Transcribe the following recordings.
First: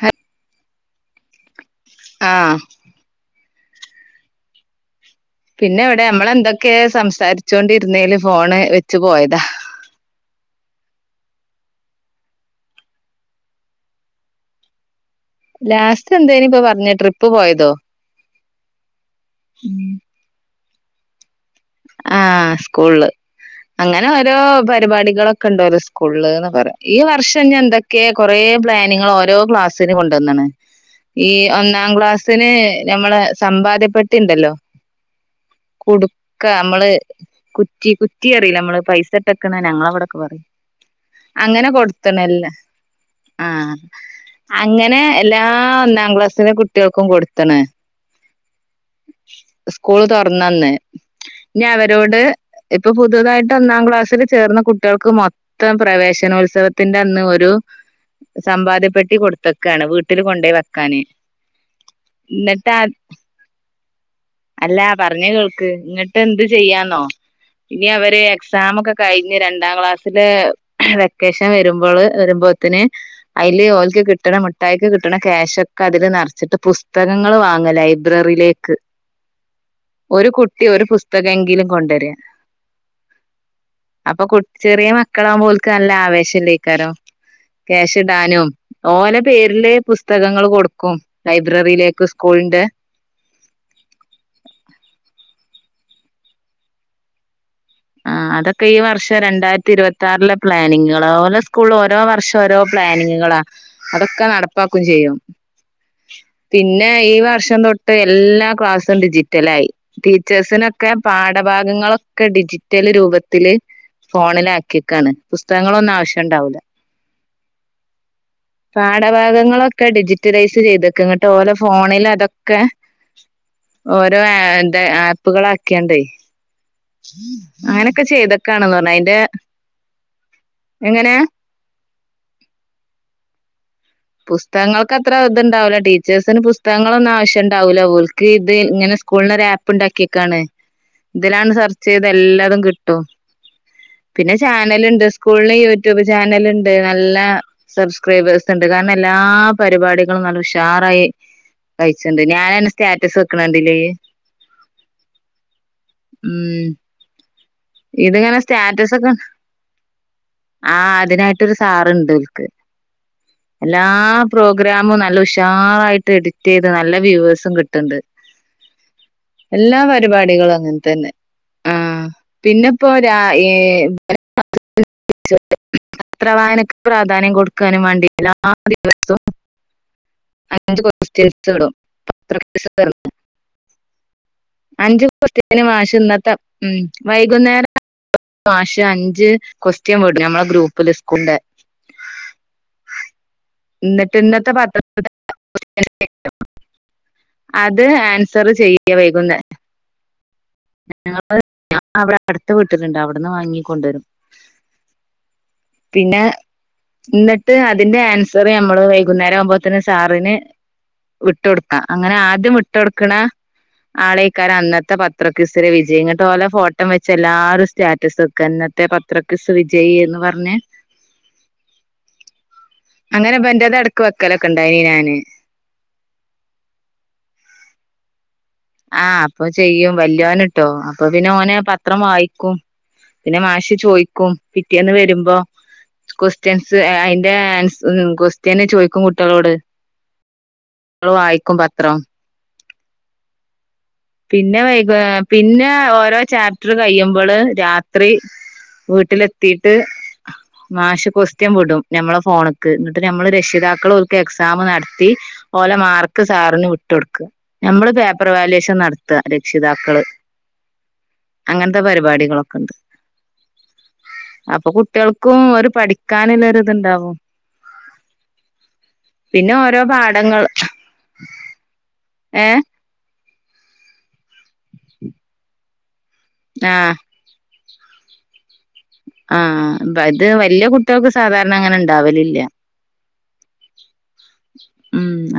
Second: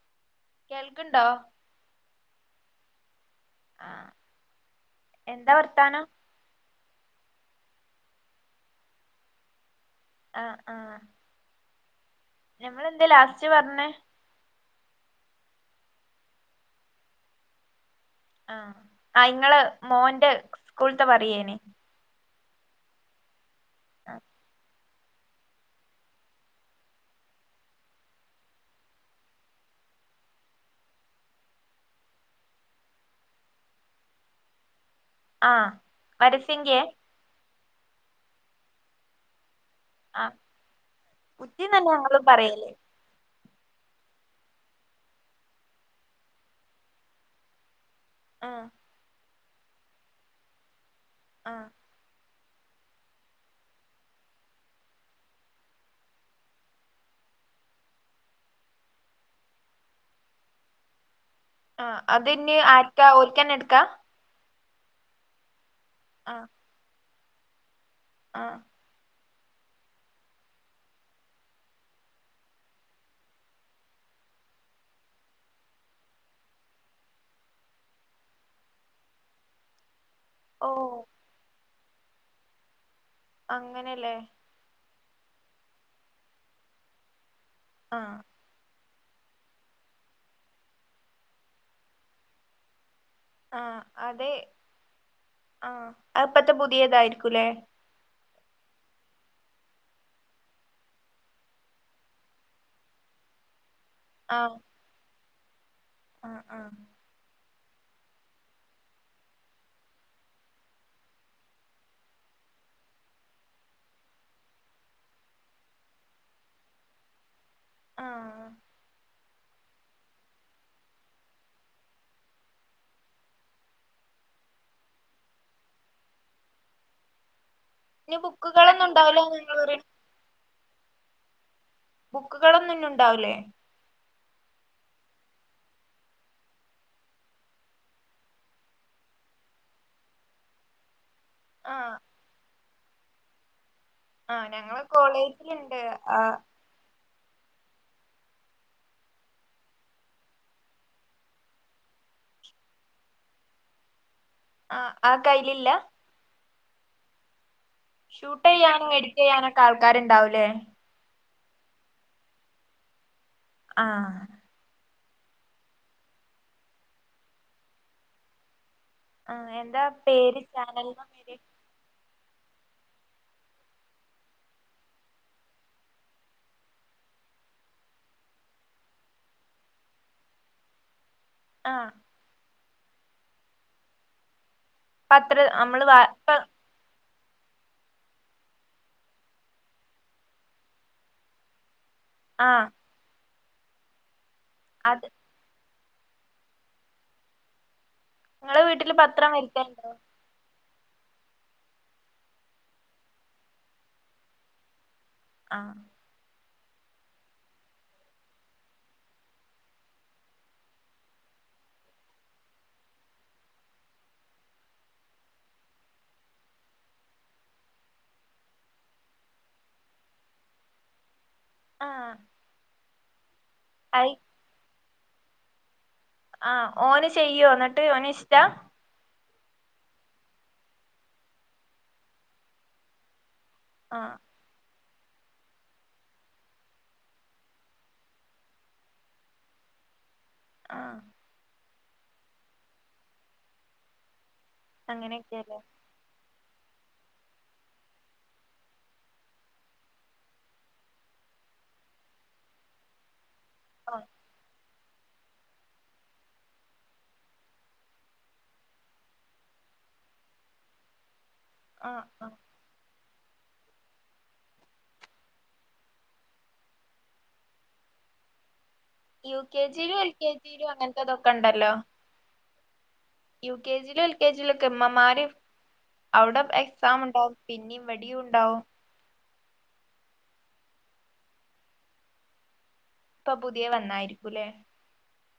ഹ കേൾക്ണ്ടോ ആഹ് ആഹ് എന്താ പിന്നെ വർത്താനം എവടെ മ്മളെന്തൊക്കെ സംസാരിച്ചോണ്ടിരുന്നേല് ഫോണ് വെച്ച് പോയതാ ആഹ് ആഹ് ഞമ്മളെന്താ ലാസ്റ്റ് പറഞ്ഞേ ലാസ്റ്റ് എന്തേന് ഇപ്പൊ പറഞ്ഞേ ട്രിപ്പ് പോയതോ ആ ആ ഇങ്ങള് മോന്റെ സ്കൂളത്തെ പറയേന് ആഹ് സ്കൂളിള് അങ്ങനെ ഓരോ പരിപാടികളൊ ക്കെ ഇണ്ടോലോ സ്കൂള്ന്ന് പറയാ ഈ വർഷം ഞി എന്തൊക്കെയെ കൊറെ പ്ലാനിങ്ങള് ഓരോ ക്ലാസ്സിന് കൊണ്ടന്ന്ണ് ഈ ഒന്നാം ക്ലാസിന് ഞമ്മള സമ്പാദ്യപ്പെട്ടിണ്ടല്ലോ ആഹ് കുടുക്ക വരിസംഖ്യെ നമ്മള് കുറ്റി കുറ്റി അറിയില്ലേ മ്മള് പൈസ ഇട്ടക്കണ ഞങ്ങളവ ടക്ക് ആഹ് പറയും അങ്ങനെ ഉറ്റീന്നന്നെ കൊടുത്തണ് ഞങ്ങളും എല്ലാ പറയല് ആഹ് അങ്ങനെ എല്ലാ ഒന്നാം ക്ലാസ്സിലെ കുട്ട്യോൾക്കും കൊടുത്തണ് ആഹ് സ്കൂള് തൊറന്നന്ന് ഇനി ആഹ് അവരോട് ഇപ്പൊ പുതുതായിട്ട് ഒന്നാം ക്ലാസ്സില് ചേർന്ന കുട്ട്യോൾക്ക് മൊ ത്തം പ്രവേശനോത്സവത്തിന്റെ അന്ന് ഒരു സമ്പാദ്യപ്പെട്ടി കൊടുത്ത്ക്കാണ് വീട്ടില് കൊണ്ടോയി വെക്കാന് ആഹ് അതിനി എന്നിട്ടാ ആർക്കാ ഓൽക്കെന്നെ ഇടുക്കാ അല്ല പറഞ്ഞ കേൾക്ക് ഇങ്ങിട്ട് എന്ത് ആഹ് ചെയ്യാന്നോ ഇനി അവര് ആഹ് എക്സാം ഒക്കെ കഴിഞ്ഞ രണ്ടാം ക്ലാസ്സില് വെക്കേഷൻ വരുമ്പോള് വരുമ്പോത്തിന് അയ്യില് ഓല്ക്ക് കിട്ടണ മുട്ടായിക്ക് കിട്ടണ ക്യാഷ് ഒക്കെ അതില് നീറച്ചിട്ട് പുസ്തകങ്ങള് വാങ്ങലായി. ബ്രറിയിലേക്ക് ഒരു കുട്ടി ഒരു ഓഹ് പുസ്തകം എങ്കിലും കൊണ്ടുവരിക അങ്ങനെല്ലേ അപ്പൊ കു ചെറിയ മക്കളാവുമ്പോ ഒൽക്ക് നല്ല ആവേശം ഇണ്ടേയിക്കാരോ ക്യാഷ് ആഹ് ഇടാനും ഓല പേരില് പുസ്തകങ്ങള് കൊടുക്കും ലൈബ്രറിയിലേക്ക് സ്കൂളിന്റെ ആഹ് അതെ ആഹ് അപ്പത്തെ പുതിയതായിരിക്കൂല്ലേ ആ അതൊക്കെ ഈ വർഷം രണ്ടായിരത്തി ഇരുപത്തി ആറിലെ പ്ലാനിങ്ങുകളാ അതുപോലെ സ്കൂള ഓരോ വർഷം ഓരോ പ്ലാനിങ്ങുകളാ. അതൊക്കെ ആഹ് നടപ്പാക്കും ചെയ്യും ആഹ് ആഹ് പിന്നെ ഈ വർഷം തൊട്ട് ഇപ്പ എല്ലാ ക്ലാസ്സും ഡിജിറ്റലായി ടീച്ചേഴ്സിനൊക്കെ പാഠഭാഗങ്ങളൊക്കെ ഡിജി റ്റല് രൂപത്തില് ഫോണിലാക്കിക്കാണ് പുസ്തകങ്ങളൊന്നും ആവശ്യണ്ടാവൂല്ല. ആഹ് പാടം വിഭാഗങ്ങളൊക്കെ ഡിജിറ്റലൈസ് ചെയ്ത്ക്ക എന്നിട്ട് ഓലെ ഫോണിലതൊക്കെ. ഓരോ എന്താ ആപ്പുകള് ഒക്കെണ്ടേ അങ്ങനെ ഒക്കെ ഇനി ചെയ്യ്തെക്കാണ്ന്ന് ബുക്കുകളൊന്നും പറഞ്ഞ് അയിന്റെ ഉണ്ടാവൂലാന്നാ ഇങ്ങള് പറയണെ എങ്ങനെ ബുക്കുകളൊന്നും ഇന്നുണ്ടാവില്ലേ പുസ്തകങ്ങൾക്ക് അത്ര ഇതുണ്ടാവില്ലോ ടീച്ചേഴ്സിന് പുസ്തകങ്ങൾ ഒന്നും ആവശ്യം ഇണ്ടാവൂല്ല ഓലിക്ക്‌ ഇത് ഇങ്ങനെ സ്കൂളിന് ഒരു ആ പ്പു ഉണ്ടാക്കിയേക്കാണ് ഇതിലാണ് സെർച്ച് ആഹ് ചെയ്യ്താ എല്ലാതും കിട്ടും പിന്നെ ആഹ് ഞങ്ങളെ ചാനലിണ്ട് സ്കൂളിൽ കോളേജിലുണ്ട് യൂട്യൂബ് ആഹ് ചാനല്ണ്ട് നല്ല സബ്സ്ക്രൈബേഴ്സ് ഇണ്ട്. അത് കാരണം എല്ലാ പരിപാടികളും നല്ല ഉഷാറായി കഴിച്ചണ്ട് ഞാനന്ന സ്റ്റാറ്റസ് വെക്കണ കണ്ടില്ലേ ആഹ് ആ കയ്യിലില്ല ഉം ഇത് ഇങ്ങനെ ഷൂട്ട് ചെയ്യാനും സ്റ്റാറ്റസ് ഒക്കെ എഡിറ്റ് ചെയ്യാനൊക്കെ ആൾക്കാരുണ്ടാവൂലേ ആ അതിനായി ട്ട് ഒരു സാറുണ്ട് ഓൽക്ക് എല്ലാ ആഹ് പ്രോഗ്രാമും നല്ല ഉുഷാറായിട്ട് എഡിറ്റ് ചെയ്ത് നല്ല വ്യൂവേഴ്സും കിട്ടണ്ട്. ആഹ് എല്ലാ എന്താ പേര് പരിപാടികളും അങ്ങനെ ചാനലിന്റെ തന്നെ പേര് ആഹ് പിന്നെ ഇപ്പൊ രായി [inaudible] അത്ര വായനക്ക് പ്രാധാന്യം കൊടുക്കാനും വാണ്ടിയിട്ടില്ല ആ ദിവസം അഞ്ച് കൊസ്റ്റിയൻസ് ഇടും ആഹ് [inaudible] അഞ്ച് പത്ര നമ്മള് [inaudible] വാ ഇപ്പ ഇന്നത്തെ ഉം വൈകുന്നേരം [unintelligible] അഞ്ച് ക്വസ്റ്റ്യൻ വിടും ഞമ്മള ഗ്രൂപ്പില് സ്കൂളിന്റെ ആഹ് എന്നിട്ട് ഇന്നത്തെ പ അത് അത് ആൻസർ നിങ്ങളെ ചെയ്യ വീട്ടില് വൈകുന്നെ [unintelligible] ഞങ്ങള് അവിടെ അടുത്ത് വിട്ടിലുണ്ട് അവിടിന്ന് വാങ്ങി കൊണ്ടുവരും. ആഹ് പിന്നെ എന്നിട്ട് അതിന്റെ ആൻസർ നമ്മള് വൈകുന്നേരം ആകുമ്പോത്തന്നെ സാറിന് വിട്ടൊടുക്കാം അങ്ങനെ ആദ്യം വിട്ട് കൊടുക്കണ ആളേക്കാട് അന്നത്തെ പത്ര ക്യുസില് വിജയം പോലെ ഫോട്ടോ വെച്ച് എല്ലാരും സ്റ്റാറ്റസ് വെയ്ക്കും കന്നത്തെ പത്ര ക്കിസ് വിജയി എന്ന് പറ്ഞ്ഞ്. ആഹ്. അങ്ങനെ ഇബന്റേത് എട്ക്ക് അയ് വെക്കലൊക്കെ ഇണ്ടായി ഞാന്. ആഹ് ഓന് ചെയ്യോ ന്ന്ട്ട് ഓന് ഇഷ്ട്ട? ആഹ് അപ്പോ ചെയ്യും വല്യോന്ട്ടോ അപ്പോ പിന്നെ ഓനാ പത്രം വായിക്കും. പിന്നെ മാഷ് ആഹ് ചോയിക്കും പിറ്റേന്ന് വരുമ്പം. ക്വസ്റ്റ്യൻസ് അതിന്റെ ആൻ ക്വസ്റ്റ്യൻ ചോയിക്കും കുട്ടൃളോട്. ആഹ്. ള് വായിക്കും പത്രം. പിന്നെ വൈക അങ്ങനെയൊക്കെയല്ലേ പിന്നെ ഓരോ ചാപ ട്ട് കയ്യുമ്പോള് രാത്രി വീട്ടിലെത്തീട്ട്. മാഷ് കോസ്റ്റീൻ വിടും ഞമ്മളെ ഫോണ് ക് എന്നിട്ട് നമ്മള് രക്ഷിതാക്കള് ആഹ് ഓല്ക്ക് എക്സാം നട്ത്തി. ഓലെ മാർക്ക് സാറിന് വിട്ടുകൊടുക്ക് നമ്മള് പേപ്പർ വാലുവേഷൻ നട് ത്ത രക്ഷിതാക്കള് അങ്ങനത്തെ ആഹ് ആഹ് പരിപാടികളൊക്കെ ഉണ്ട്. അപ്പോ കുട്ടികൾക്കും ഒരു പഠിക്കാനുള്ളരിത്ണ്ടാവും. യു പിന്നെ കെ ഓരോ ജിയിലും എൽ കെ പാഠങ്ങൾ ജിയിലും അങ്ങനത്തെതൊക്കെ ഇണ്ടല്ലോ. ഏ. യു കെ ജിയിലും എൽ കെ ജിയി ഒക്കെ ഉമ്മമാര് അവിടെ ആഹ് എക്സാം ഉണ്ടാവും പിന്നിം ഇവിടേം ഉണ്ടാവും. ആഹ് ഇവര്ത് വല്ലൃ കുട്ടികൾക്ക് സാധാരണ അങ്ങനെ ഉണ്ടാവലില്ല. ഇപ്പോ പുതിയ വന്നായിരിക്കൂലേ?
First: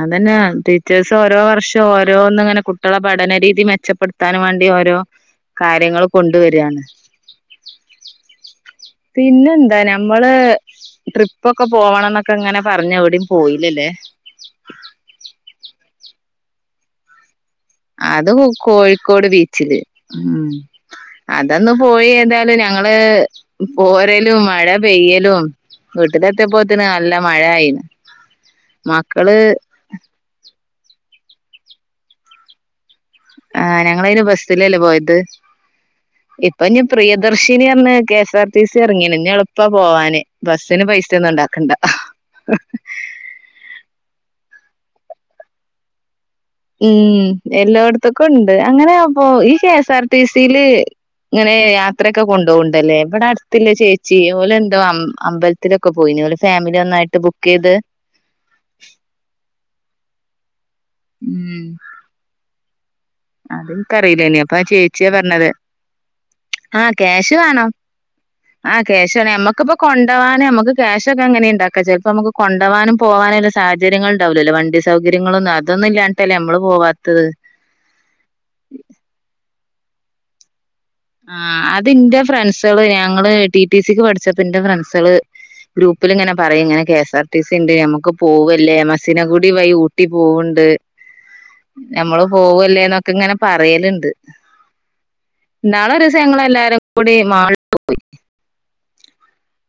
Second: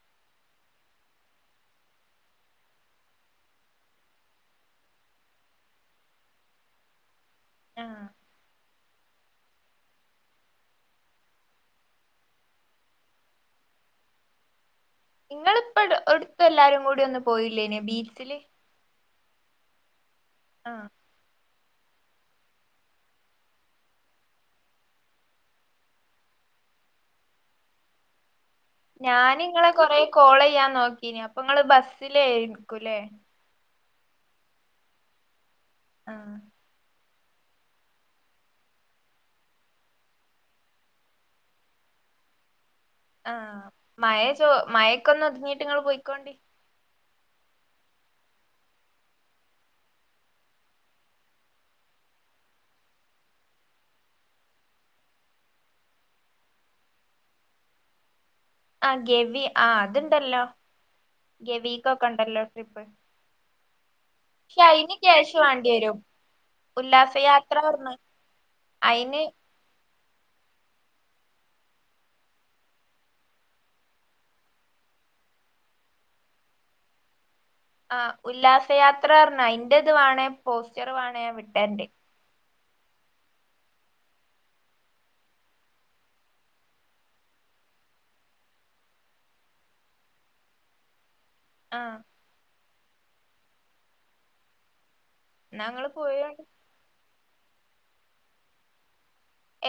അതന്നെയാ ടീച്ചേഴ്സ് ഓരോ വർഷം ഓരോന്ന്ങ്ങനെ കുട്ടികളെ പഠനരീതി മെച്ചപ്പെട്ത്താനും വേണ്ടി ഓരോ കാര്യങ്ങൾ കൊണ്ട് വരാണ്. ആഹ്. പിന്നെന്താ ഞമ്മള്. ട്രിപ്പൊക്കെ പോവണം ന്നൊക്കെ ഇങ്ങനെ പറഞ്ഞ് എവിടയും പോയിലല്ലേ. നിങ്ങള്പ്പട് അട്ത്ത എല്ലാരും കൂടി ഒന്ന് പോയില്ലേന അതും കോഴിക്കോട് ബീച്ചില് ഉം. ആഹ് അതന്ന് പോയി ഏതാലും ഞങ്ങള് പോരലും മഴ പെയ്യലും. വീട്ട്ലെത്തിപ്പോത്തിന് നല്ല മഴ ആയിന്. [inaudible] മക്കള് ഞാൻ ഇങ്ങളെ കൊറെ കോൾയ്യാൻ നോക്കീന് അപ്പൊ നിങ്ങള് ബസ്സില് ആയിരിക്കൂല്ലേ. ആഹ് ഞങ്ങളയിന് ബിസിലല്ലേ പോയത് ആഹ് ഇപ്പഞ് പ്രിയദർശിനി അറ്ഞ്ഞ K S R T C ഇറങ്ങീണ് ഞ് എളുപ്പ പോവാന് ബസ്സിന് പൈസന്നും ഇണ്ടാക്കണ്ട. [unintelligible] ആഹ് മഴ ചോ മഴക്കൊന്ന് ഒതുങ്ങിട്ട് നിങ്ങൾ പൊയിക്കോണ്ടി. ഉം എല്ലോട്ത്ത്ക്കും ഉണ്ട് അങ്ങനെ അപ്പോ ഈ കെഎസ് ആർ ടി സിയില്. ഇങ്ങനെ യാത്രയൊക്കെ കൊണ്ടോവ്ണ്ടല്ലേ ഇവിടെ അടുത്തില്ല ചേച്ചി ഓലെന്തോ അമ്പൽ ത്തിലൊക്കെ പോയിന് ഓലെ ഫാമിലി ഒന്നായിട്ട് ബുക്ക് ചെയ്ത്. ആഹ് ഗവി ആഹ് അത്ണ്ടല്ലോ ഗവീക്കക്കെ ഉണ്ടല്ലോ ട്രിപ്പ്. അത്ൻക്കറീലേനി അപ്പ പക്ഷെ അയിന് ചേച്ചിയ ക്യാഷ് പറഞ്ഞത്. വാണ്ടി വരും ആഹ് ക്യാശ് ഉല്ലാസയാത്ര വേണം പറഞ്ഞ് ആഹ് ക്യാഷ് അയിന് വേണ നമുക്കിപ്പ കൊണ്ടവാനും നമുക്ക് ക്യാഷ്ക്കെ എങ്ങനെണ്ടാക്കാം ചെല്പ്പോ നമുക് കൊണ്ടോവാനും പോകാനല്ല. സാഹചര്യങ്ങള്ണ്ടാവൂലല്ലോ വണ്ടി സൗകര്യങ്ങളൊന്നും അതൊന്നും ഇല്ലാഞിട്ടല്ലേ നമ്മള് പോവാത്തത്. ആഹ് ഉല്ലാസയാത്ര പറ്ഞ്ഞാ അതിന്റത് വാണേ പോസ്റ്റർ വാണേ ഞാൻ ആഹ് വിട്ടരണ്ട് അതിന്റെ ഫ്രണ്ട്സള് ഞങ്ങള് ടി ടി സിക്ക് പഠിച്ചപ്പോ ന്റെ ഫ്രണ്ട്സള്. ഗ്രൂപ്പില്ങ്ങനെ പറയും ഇങ്ങനെ കെ എസ്ആർ ടി സി ഇണ്ട് ഞമുക്ക് പോകല്ലേ മസ്സിനകുടി വഴി ഊട്ടി പോവ്ണ്ട്. [inaudible] നഞമ്മള് പോവല്ലേ എന്നൊക്കെ ഇങ്ങനെ പറയണ് ണ്ട് എന്നാ ഇങ്ങള് ഇന്നാളോരോസങ്ങള പോയോണ്ടി എല്ലാരും കൂടി മാ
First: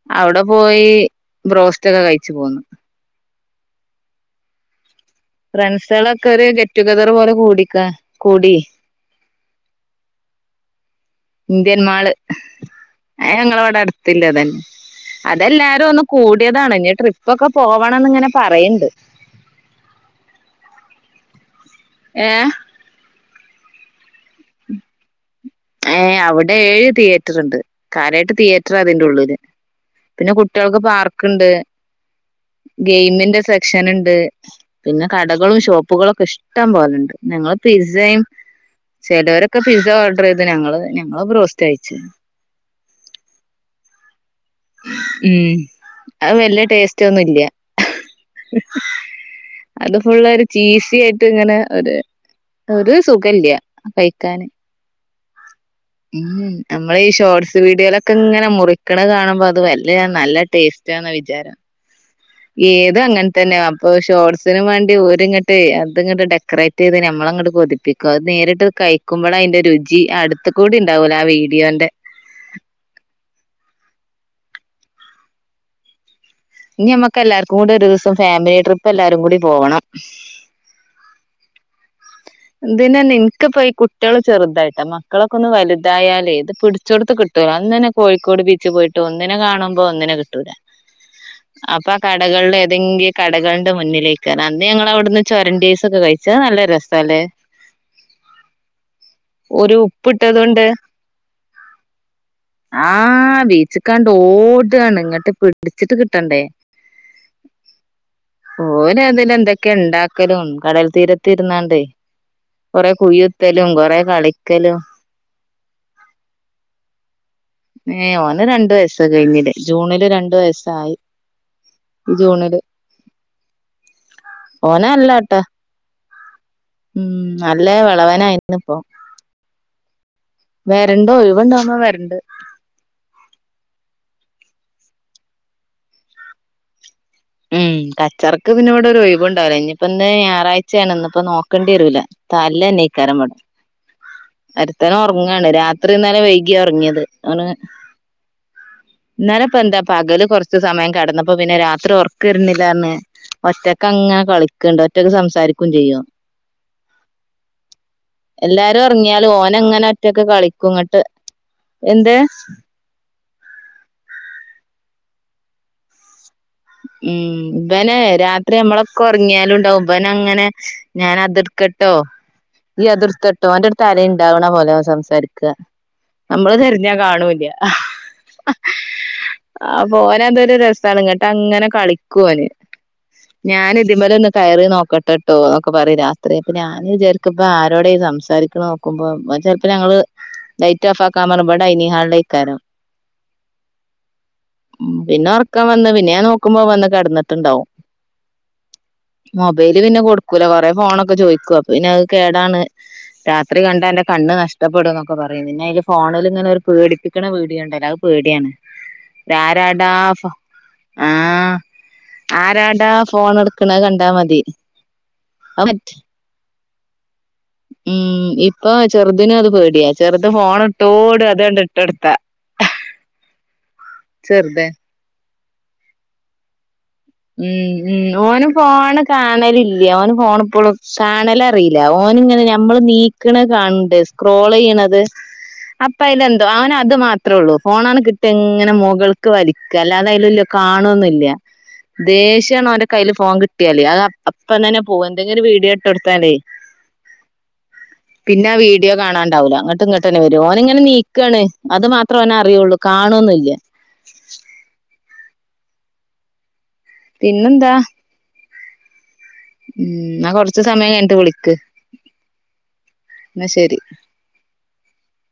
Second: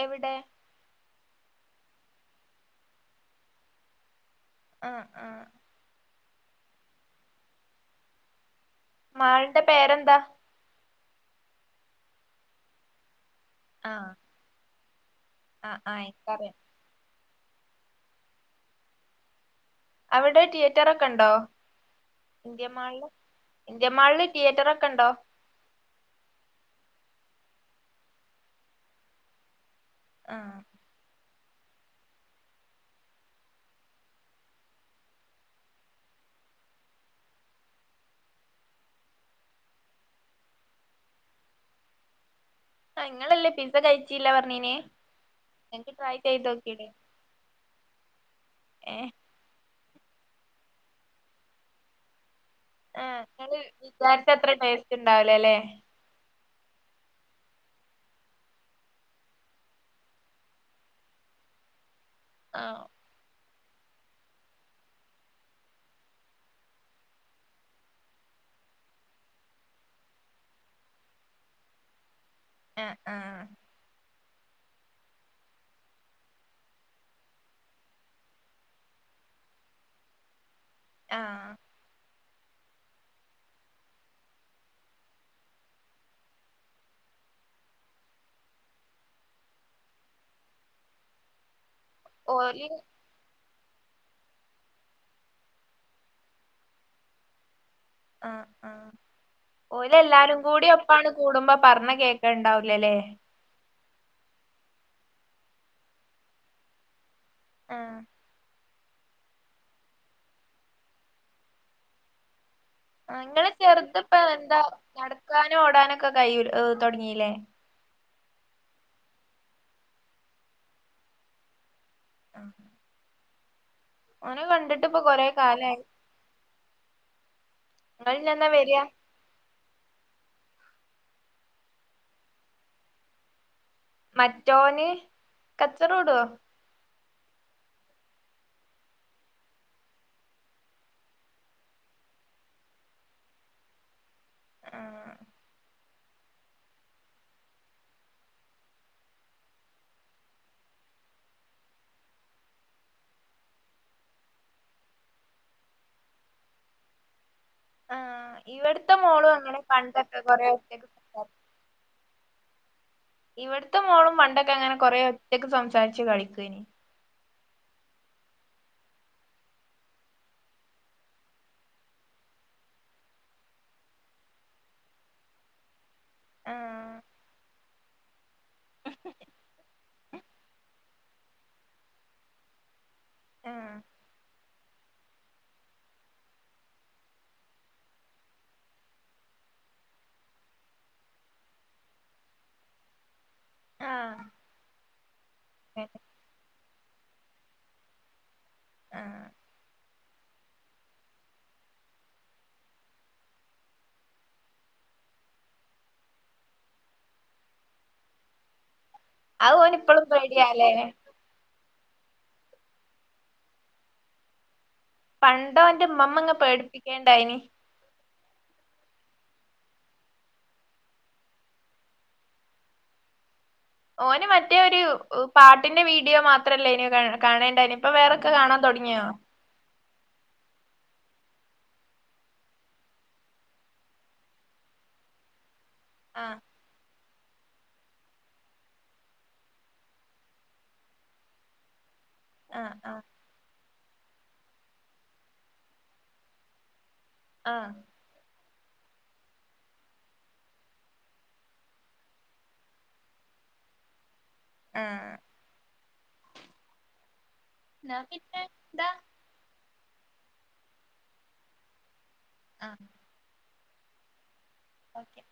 എവിടെ അവിടെ പോയി ബ്രോസ്റ്റ് ഒക്കെ കഴിച്ചു പോന്നു ആഹ് ആഹ് ഫ്രണ്ട്സുകളൊക്കെ ഒരു ഗെറ്റ്റ്റടുഗതർ പോലെ കൂടിക കൂടി മാള്ടെ പേരെന്താ ഇന്ത്യന് മാള് അത് ഞങൾ ഇവിടെ ആഹ് അടുത്തില്ല തെ ആഹ് അതെല്ലാരും ആഹ് ഒന്ന് എനിക്കറിയാം കൂടിയതാണ് ഇനി ട്രിപ്പൊക്കെ പോവണംന്ന് ഇങ്ങനെ പറയെണ്ട് അവിടെ തിയേറ്റർ ഒക്കെ ഉണ്ടോ ഏഹ് ഇന്ത്യൻ മാളിൽ ഇന്ത്യൻ മാളില് തിയേറ്റർ ഒക്കെ ഉണ്ടോ ഏഹ് അവിടെ ഏഴ് തിയേറ്റർ ഉണ്ട് കാര്യായിട്ട് തിയേറ്റർ അതിന്റെറെ ഉള്ളില് പിന്നെ ആഹ് കുട്ടികൾക്ക് പാർക്ക് ഇണ്ട് ഗെയിമിന്റെ സെക്ഷൻ ഇണ്ട് പിന്നെ കടകളും ഷോപ്പുകളുക്കെ ഇഷ്ടം പോലണ്ട് ഞങ്ങള് പിസയും ചിലവരൊക്കെ പിസ്സ ഓർഡർ ചെയ്ത് ഞങ്ങള് ഞങ്ങള് ബ്രോയ്സ്റ് കഴിച്ചേ ആഹ് നിങ്ങളല്ലേ പിസ്സ കഴിച്ചീല്ല പറഞ്ഞീന് ഇങ്ങേക് ട്രൈ ചെയ്ത് നോക്കീടെേ റ്റൊന്നിലാ ഏഹ് അത് ഫുൾ ഒരു ചീസി ആയിട്ട് ഇങ്ങനെ ഒരു ഒരു സുഖില്ല കഴിക്കാന് ഇണ്ടാവലേല്ലെ ഉം നമ്മളേ ഈ ഷോർട്സ് വീഡിയോയിലൊക്കെ ഇങ്ങനെ മുറിക്കണ കാണുമ്പോ അത് വല്ല നല്ല ടേസ് വിചാരം ആഹ് ഏത്ങ്ങന തന്നെയ അപ്പൊ ഷോട്സിനന് വേണ്ടി ഓരി ഇങ്ങോട്ട് അത് ഇങ്ങോട്ട് ഡെക്കറേറ്റ് ചെയ്ത് ഞമ്മളങ്ങട്ട് കൊതിപ്പി അത് നേരിട്ട് കഴിക്കുമ്പോള അതിന്റെ രുചി അടുത്ത കൂടി ഉണ്ടാവൂല ആ വീഡിയോന്റെ അഹ് അഹ് ഇനി നമ്മക്ക് എല്ലാർക്കും കൂടി ഒരു ദിവസം ഫാമിലി ട്രിപ്പ് എല്ലാവാരും കൂടി പോകണം അഹ് എന്തിനാ എനിക്കിപ്പോ ഈ കുട്ടികൾ ചെറുതായിട്ടാ മക്കളൊക്കെ ഒന്ന് വലുതായാലേ ഇത് പിടിചോട്ത് കി ആദ്യം തന്നെ കോഴിക്കോട് ബീച്ച് പോയിട്ട് ഒന്നിനെ കാുമ്പോ ഒന്നിനെ കിട്ട [inaudible] അപ്പൊ കടകളിൽ ഓല് ഏതെങ്കിലും കടകളുടെ മുന്നിലേക്ക് അന്ന് ഞങ്ങൾ അവിടുന്ന് ചൊരണ്ടീഐസ് ഒക്കെ കഴിച്ചാ അത് നല്ല രസ തലേ അഹ് അഹ് ഒരു ഓല് എല്ലാരും ഉപ്പിട്ടതുകൊണ്ട് കൂടി ഒപ്പാണ് കൂടുമ്പോ പറഞ്ഞകേക്കല് ഉണ്ടാവലല്ലേ ക്കാണ്ട് ഓടാണ് ഇങ്ങിട്ട് പിടിച്ചിട്ട് കിട്ടണ്ടേ അഹ് ഓൻ അതില് എന്തൊക്കെയ ഉണ്ടാക്കലും കടൽ തീരത്തിരുന്നാണ്ട് നിങ്ങൾ ചെറുത് കൊറെ ഇപ്പൊ എന്താ കളിക്കലും നടക്കാനോ ഓടാനൊക്കെ കൈ തുടങ്ങില്ലേ ഏയ് ഓന് രണ്ടു വയസ് കഴിഞ്ഞില്ലേ ജൂണില് രണ്ടു വയസ്സായി ജൂണില് ഓനെ ഓന കണ്ടിട്ട് ഇപ്പൊ കൊറേ അല്ലാട്ടാ കലായി ഉം നല്ല നിങ്ങളിഞ്ഞെന്നാ വിളവനായിരുന്ന് ഇപ്പൊ വരിക വരണ്ടോ ഒഴിവണ്ടാവുമ്പോ വരണ്ട് മറ്റോന് കച്ചറോഡോ ഉം കച്ചർക്ക് പിന്നെവിട ഒരു ഒഴിവ് ഉണ്ടാവില്ലോ ഇനിയിപ്പ ഇന്ന് ഞായറാഴ്ചയാണ്ന്നപ്പോ നോക്കേണ്ടി വരൂല്ല തല്ലേ നീക്കാരം മ [inaudible] ഒരുത്തന് ആഹ് ഉറങ്ങാണ് രാത്രിന്നാല വൈകിയ ഉറങ്ങിയത് അവന് ഇന്നാല ഇപ്പ എന്താ പകല് കുറച്ച് സമയം കടന്നപ്പോ പിന്നെ രാത്രി ഓർ ക്ക് വരുന്നില്ല പറഞ് ഒറ്റക്കെ അങ്ങനെ കളിക്കണ്ട് ഒറ്റക്ക് സംസാരിക്കുകയും ചെയ്യും അഹ് എല്ലാരും ഇവിടുത്തെ മോളും ഉറങ്ങിയാലും അങ്ങനെ ഓനങ്ങനെ പണ്ടൊക്കെ ഒറ്റക്ക് കൊറെേ കളിക്കും ഇങ്ങട്ട് എന്തേ.. ഇവട്ത്തെ മോളും പണ്ടൊക്കെ അങ്ങനെ കൊറേ ഒറ്റക്ക് സംസാരിച്ച് കളിക്കേനി മ്മ് ഇവന് രാത്രി നമ്മളൊക്കെ ഉറങ്ങിയാലും ഉണ്ടാവും ഇവൻ അങ്ങനെ ഞാൻ അതിർ ക്കെട്ടോ ഈ അത്ട്ത്തൊട്ടോ ഓന്റട്ത് ആരെൻകി ഇണ്ടാവ്ണ പോലെ ഓൻ സംസാരിക്ക നമ്മള് തെര്ഞ്ഞാ ആഹ് കാണൂല്യ. ആപ്പൊ ഓനതൊരു രസാണ്, ഇങ്ങട് ട്ടങ്ങനെ കളിക്കോന്. ആഹ് ഞാന് തിമലൊന്ന് കയറി നോക്കട്ടെട് ട്ടോന്നൊക്കെ പറയും രാത്രി. അപ്പെ ഞാൻ വിചിരിക്കും ആരോടാ ഈ സംസാരിക്കുണെ നോക്കുമ്പോ ചെലപ്പോ ഞങ്ങള് ലൈറ്റ് ആഫ് ആക്കാൻ പറിമ്പോ ഡയനിങ്ങ് ഹാളിലേക്കാരം ആഹ് ഉം പിന്നെ ഒർക്കം അങ്ങനെ. വന്ന്. പിന്നെ ഞാ നോക്കുമ്പോ വന്ന് കെടന്ന്ട്ട്ണ്ടാവും. ആഹ് മൊബ് ബൈല് പിന്നെ കൊടുക്കൂല. കൊറേ ഫോണൊക്കെ ചോയ്ക്കും. അപ്പൊ പിന്നെ അത് കേടാണ് രാത്രി കണ്ടാ അന്റെ കണ്ണ് നഷ്ടപ്പെടുംന്നൊക്കെ പറയും. പിന്നയില് ഫോണില് ഇങ്ങനെ ഒരു പേടിപ്പി ക്ക്ണ വീഡിയോണ്ടല്ലോ, അത് പേട്യാണ്. അത് ഓന് ഇപ്പളും പേട്യാ ലേ. ആഹ്. ആരാണ്ടാ ഫോണ് ട്ക്ക്ണ ത് കണ്ടാ മതി. പണ്ടവൻ്റെമ്മമ്മ ങ്ങ പേടിപ്പിക്കേണ്ടായിനി. ഉം ഇപ്പൊ ചെറുതിനു അത് പേടിയാ. ചെറുത് ഫോണ് ട്ടോടും അതണ്ട്ട്ടൊട്ത്താ. ഓന് മറ്റേ ചെറുത് ഒരു പാട്ടിന്റെ വീഡിയോ മാത്രല്ലേന്യോ ഉം ഉം ഓന് ഫോണ് കാണലി ല്യ. ഓന്ഫോണ് പ്പളും കാണലറീല. ഓന്ങ്ങനെ നമ്മള് നീക്കണെ കാണ് ണ്ട്. സ്ക്രോളെയ്യ്ണത്. ആഹ് അപ്പയ്ലെന്തോ അവനത് മാത്ര ത്രൊള്ളൂ, ഫോണണ് കിട്ട്യാ ഇങ്ങനെ മുകൾക്ക് വലിക്കാ. അല്ലാതെ അയ്ല് ല്യ കാണൊന്നൂല്യ. ദേഷ്യാണ് ആഹ് ഓന്റെ ആഹ് കയ്യില് ഫോൺ കിട്ടിയാല്. അത് അപ്പം തന്നെ പോകും. എന്തെങ്കിലും ഒരു വീഡിയോ ഇട്ടൊട്ത്താലേയ്. ആഹ്. പിന്നാ വീഡിയോ കാണാണ്ടാവൂല. ന്നട്ട് ഇങ്ങട്ടന്നെ വെരും. ഓനിങ്ങനെ നീക്കാണ്. അത് മാത്രോനറിയൊള്ളൂ. ക്കാണൊന്നുല്ല. ആഹ് പിന്നെന്താ? ന്നാ പിന്നെ ന്താ. ഉം ന്നാ കൊർച്ച് സമയം കഴിഞ്ഞിട്ട് വിളിക്ക്. ആഹ് ന്ന ശരി. ഓക്കെ.